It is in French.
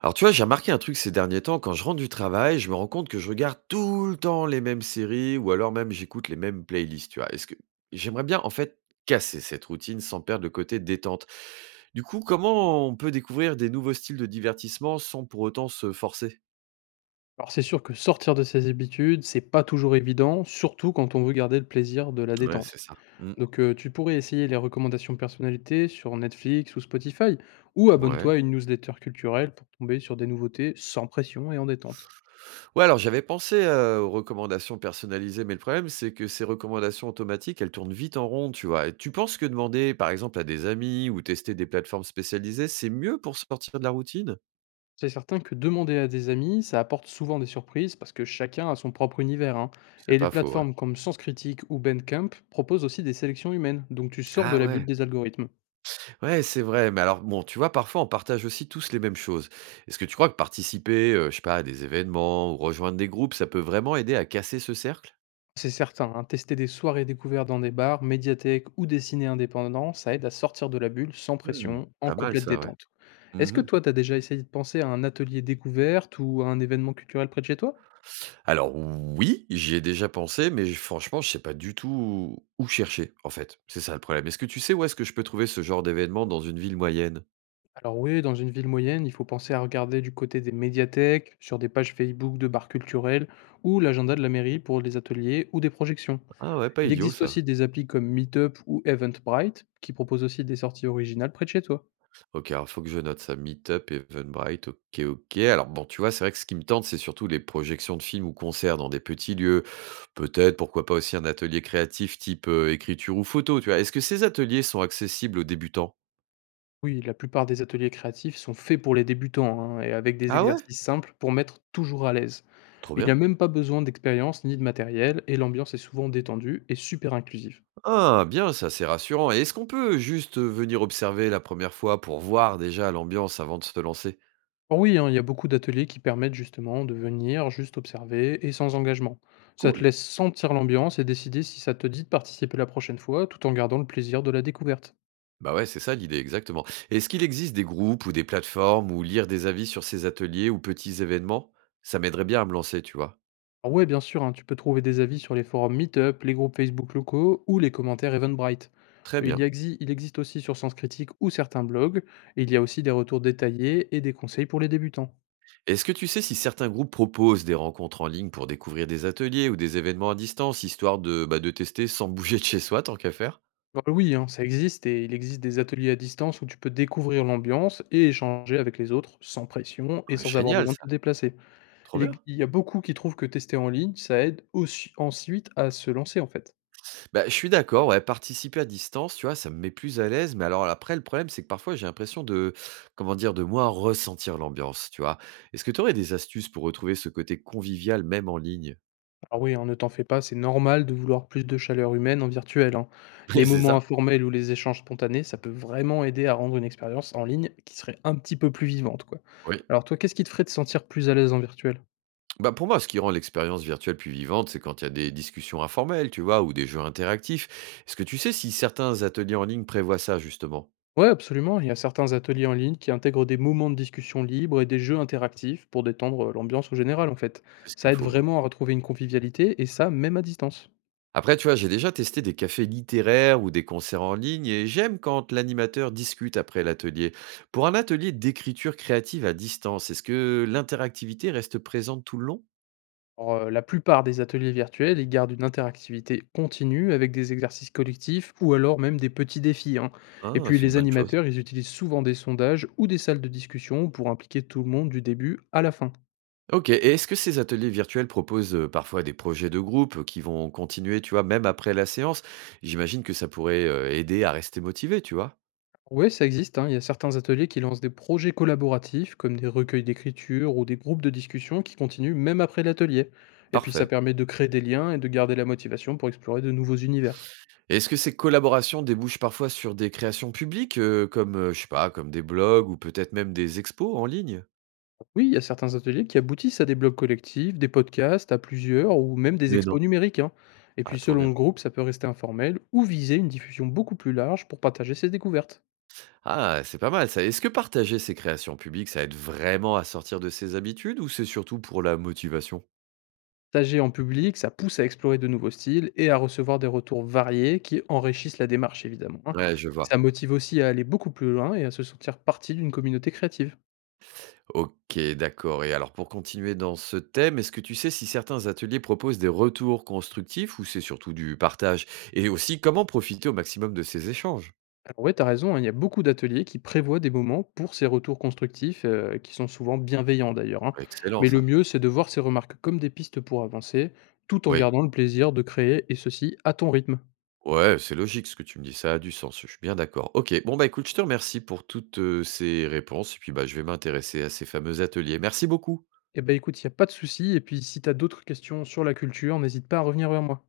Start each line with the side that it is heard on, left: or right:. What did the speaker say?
right: Alors tu vois, j'ai remarqué un truc ces derniers temps, quand je rentre du travail, je me rends compte que je regarde tout le temps les mêmes séries ou alors même j'écoute les mêmes playlists, tu vois. Est-ce que j'aimerais bien en fait casser cette routine sans perdre le côté détente. Du coup, comment on peut découvrir des nouveaux styles de divertissement sans pour autant se forcer.
left: Alors c'est sûr que sortir de ses habitudes, c'est pas toujours évident, surtout quand on veut garder le plaisir de la
right: Ouais, c'est
left: détente.
right: ça. Mm.
left: Donc tu pourrais essayer les recommandations personnalisées sur Netflix ou Spotify, ou
right: Ouais.
left: abonne-toi à une newsletter culturelle pour tomber sur des nouveautés sans pression et en détente.
right: Ouais, alors j'avais pensé, aux recommandations personnalisées, mais le problème, c'est que ces recommandations automatiques, elles tournent vite en rond, tu vois? Et tu penses que demander, par exemple, à des amis ou tester des plateformes spécialisées, c'est mieux pour sortir de la routine?
left: C'est certain que demander à des amis, ça apporte souvent des surprises parce que chacun a son propre univers, hein.
right: C'est
left: Et les
right: pas faux, ouais.
left: plateformes comme Sens Critique ou Bandcamp proposent aussi des sélections humaines, donc tu sors de
right: Ah
left: la bulle
right: ouais.
left: des algorithmes.
right: Ouais, c'est vrai, mais alors bon, tu vois, parfois, on partage aussi tous les mêmes choses. Est-ce que tu crois que participer, je sais pas, à des événements ou rejoindre des groupes, ça peut vraiment aider à casser ce cercle?
left: C'est certain, hein, tester des soirées découvertes dans des bars, médiathèques ou des ciné indépendants, ça aide à sortir de la bulle sans
right: Mmh,
left: pression, en
right: pas mal
left: complète
right: ça, ouais.
left: détente. Est-ce que
right: Mmh.
left: toi, t'as déjà essayé de penser à un atelier découverte ou à un événement culturel près de chez toi?
right: Alors oui, j'y ai déjà pensé, mais j franchement, je sais pas du tout où chercher, en fait. C'est ça le problème. Est-ce que tu sais où est-ce que je peux trouver ce genre d'événement dans une ville moyenne?
left: Alors oui, dans une ville moyenne, il faut penser à regarder du côté des médiathèques, sur des pages Facebook de bars culturels ou l'agenda de la mairie pour les ateliers ou des projections.
right: Ah ouais, pas
left: Il
right: idiot
left: existe
right: ça.
left: aussi des applis comme Meetup ou Eventbrite qui proposent aussi des sorties originales près de chez toi.
right: OK, alors faut que je note ça. Meetup, Eventbrite, OK, OK. Alors bon, tu vois, c'est vrai que ce qui me tente, c'est surtout les projections de films ou concerts dans des petits lieux. Peut-être, pourquoi pas aussi un atelier créatif type, écriture ou photo, tu vois? Est-ce que ces ateliers sont accessibles aux débutants?
left: Oui, la plupart des ateliers créatifs sont faits pour les débutants, hein, et avec des
right: Ah ouais?
left: exercices simples pour mettre toujours à l'aise.
right: Trop
left: Il n'y a
right: bien.
left: même pas besoin d'expérience ni de matériel, et l'ambiance est souvent détendue et super inclusive.
right: Ah, bien, c'est assez rassurant. Et est-ce qu'on peut juste venir observer la première fois pour voir déjà l'ambiance avant de se lancer?
left: Alors oui, hein, il y a beaucoup d'ateliers qui permettent justement de venir juste observer et sans engagement. Ça te
right: Cool.
left: laisse sentir l'ambiance et décider si ça te dit de participer la prochaine fois tout en gardant le plaisir de la découverte.
right: Bah ouais, c'est ça l'idée, exactement. Est-ce qu'il existe des groupes ou des plateformes où lire des avis sur ces ateliers ou petits événements? Ça m'aiderait bien à me lancer, tu vois.
left: Alors ouais, bien sûr, hein, tu peux trouver des avis sur les forums Meetup, les groupes Facebook locaux ou les commentaires Eventbrite.
right: Très bien.
left: Il existe aussi sur Sens Critique ou certains blogs, et il y a aussi des retours détaillés et des conseils pour les débutants.
right: Est-ce que tu sais si certains groupes proposent des rencontres en ligne pour découvrir des ateliers ou des événements à distance, histoire de, bah, de tester sans bouger de chez soi, tant qu'à faire?
left: Alors oui, hein, ça existe, et il existe des ateliers à distance où tu peux découvrir l'ambiance et échanger avec les autres sans pression et
right: Ah,
left: sans avoir
right: génial,
left: besoin de
right: ça.
left: te déplacer.
right: Trop bien.
left: Il y a beaucoup qui trouvent que tester en ligne, ça aide aussi ensuite à se lancer en fait.
right: Bah, je suis d'accord, ouais, participer à distance, tu vois, ça me met plus à l'aise, mais alors après, le problème, c'est que parfois, j'ai l'impression de, comment dire, de moins ressentir l'ambiance, tu vois. Est-ce que tu aurais des astuces pour retrouver ce côté convivial, même en ligne?
left: Ah oui, hein, ne t'en fais pas, c'est normal de vouloir plus de chaleur humaine en virtuel, hein. Les
right: Ouais, c'est
left: moments
right: ça?
left: informels ou les échanges spontanés, ça peut vraiment aider à rendre une expérience en ligne qui serait un petit peu plus vivante, quoi.
right: Oui.
left: Alors toi, qu'est-ce qui te ferait te sentir plus à l'aise en virtuel?
right: Bah, pour moi, ce qui rend l'expérience virtuelle plus vivante, c'est quand il y a des discussions informelles, tu vois, ou des jeux interactifs. Est-ce que tu sais si certains ateliers en ligne prévoient ça, justement?
left: Ouais, absolument, il y a certains ateliers en ligne qui intègrent des moments de discussion libre et des jeux interactifs pour détendre l'ambiance au général, en fait.
right: C'est ce qu'il
left: Ça
right: me
left: aide
right: faut, ouais.
left: vraiment à retrouver une convivialité, et ça, même à distance.
right: Après, tu vois, j'ai déjà testé des cafés littéraires ou des concerts en ligne et j'aime quand l'animateur discute après l'atelier. Pour un atelier d'écriture créative à distance, est-ce que l'interactivité reste présente tout le long?
left: La plupart des ateliers virtuels, ils gardent une interactivité continue avec des exercices collectifs ou alors même des petits défis, hein. Et
right: Ah,
left: puis
right: c'est une
left: les
right: bonne chose.
left: animateurs, ils utilisent souvent des sondages ou des salles de discussion pour impliquer tout le monde du début à la fin.
right: Ok, et est-ce que ces ateliers virtuels proposent parfois des projets de groupe qui vont continuer, tu vois, même après la séance? J'imagine que ça pourrait aider à rester motivé, tu vois.
left: Oui, ça existe, hein, il y a certains ateliers qui lancent des projets collaboratifs comme des recueils d'écriture ou des groupes de discussion qui continuent même après l'atelier. Et puis ça
right: Parfait.
left: permet de créer des liens et de garder la motivation pour explorer de nouveaux univers.
right: Et est-ce que ces collaborations débouchent parfois sur des créations publiques, comme, je sais pas, comme des blogs ou peut-être même des expos en ligne?
left: Oui, il y a certains ateliers qui aboutissent à des blogs collectifs, des podcasts à plusieurs ou même des
right: Mais non.
left: expos numériques, hein. Et
right: Ah,
left: puis
right: trop
left: selon
right: bien.
left: le groupe, ça peut rester informel ou viser une diffusion beaucoup plus large pour partager ses découvertes.
right: Ah, c'est pas mal ça. Est-ce que partager ses créations publiques, ça aide vraiment à sortir de ses habitudes ou c'est surtout pour la motivation?
left: Partager en public, ça pousse à explorer de nouveaux styles et à recevoir des retours variés qui enrichissent la démarche évidemment, hein.
right: Ouais, je
left: Ça
right: vois.
left: motive aussi à aller beaucoup plus loin et à se sentir partie d'une communauté créative.
right: Ok, d'accord. Et alors, pour continuer dans ce thème, est-ce que tu sais si certains ateliers proposent des retours constructifs ou c'est surtout du partage? Et aussi, comment profiter au maximum de ces échanges?
left: Alors ouais, t'as raison, hein, il y a beaucoup d'ateliers qui prévoient des moments pour ces retours constructifs, qui sont souvent bienveillants d'ailleurs, hein.
right: Excellent
left: Mais le
right: ça.
left: mieux, c'est de voir ces remarques comme des pistes pour avancer, tout en
right: Oui.
left: gardant le plaisir de créer, et ceci à ton rythme.
right: Ouais, c'est logique ce que tu me dis, ça a du sens, je suis bien d'accord. Ok, bon bah écoute, je te remercie pour toutes ces réponses, et puis bah je vais m'intéresser à ces fameux ateliers. Merci beaucoup.
left: Eh ben écoute, il n'y a pas de souci, et puis si t'as d'autres questions sur la culture, n'hésite pas à revenir vers moi.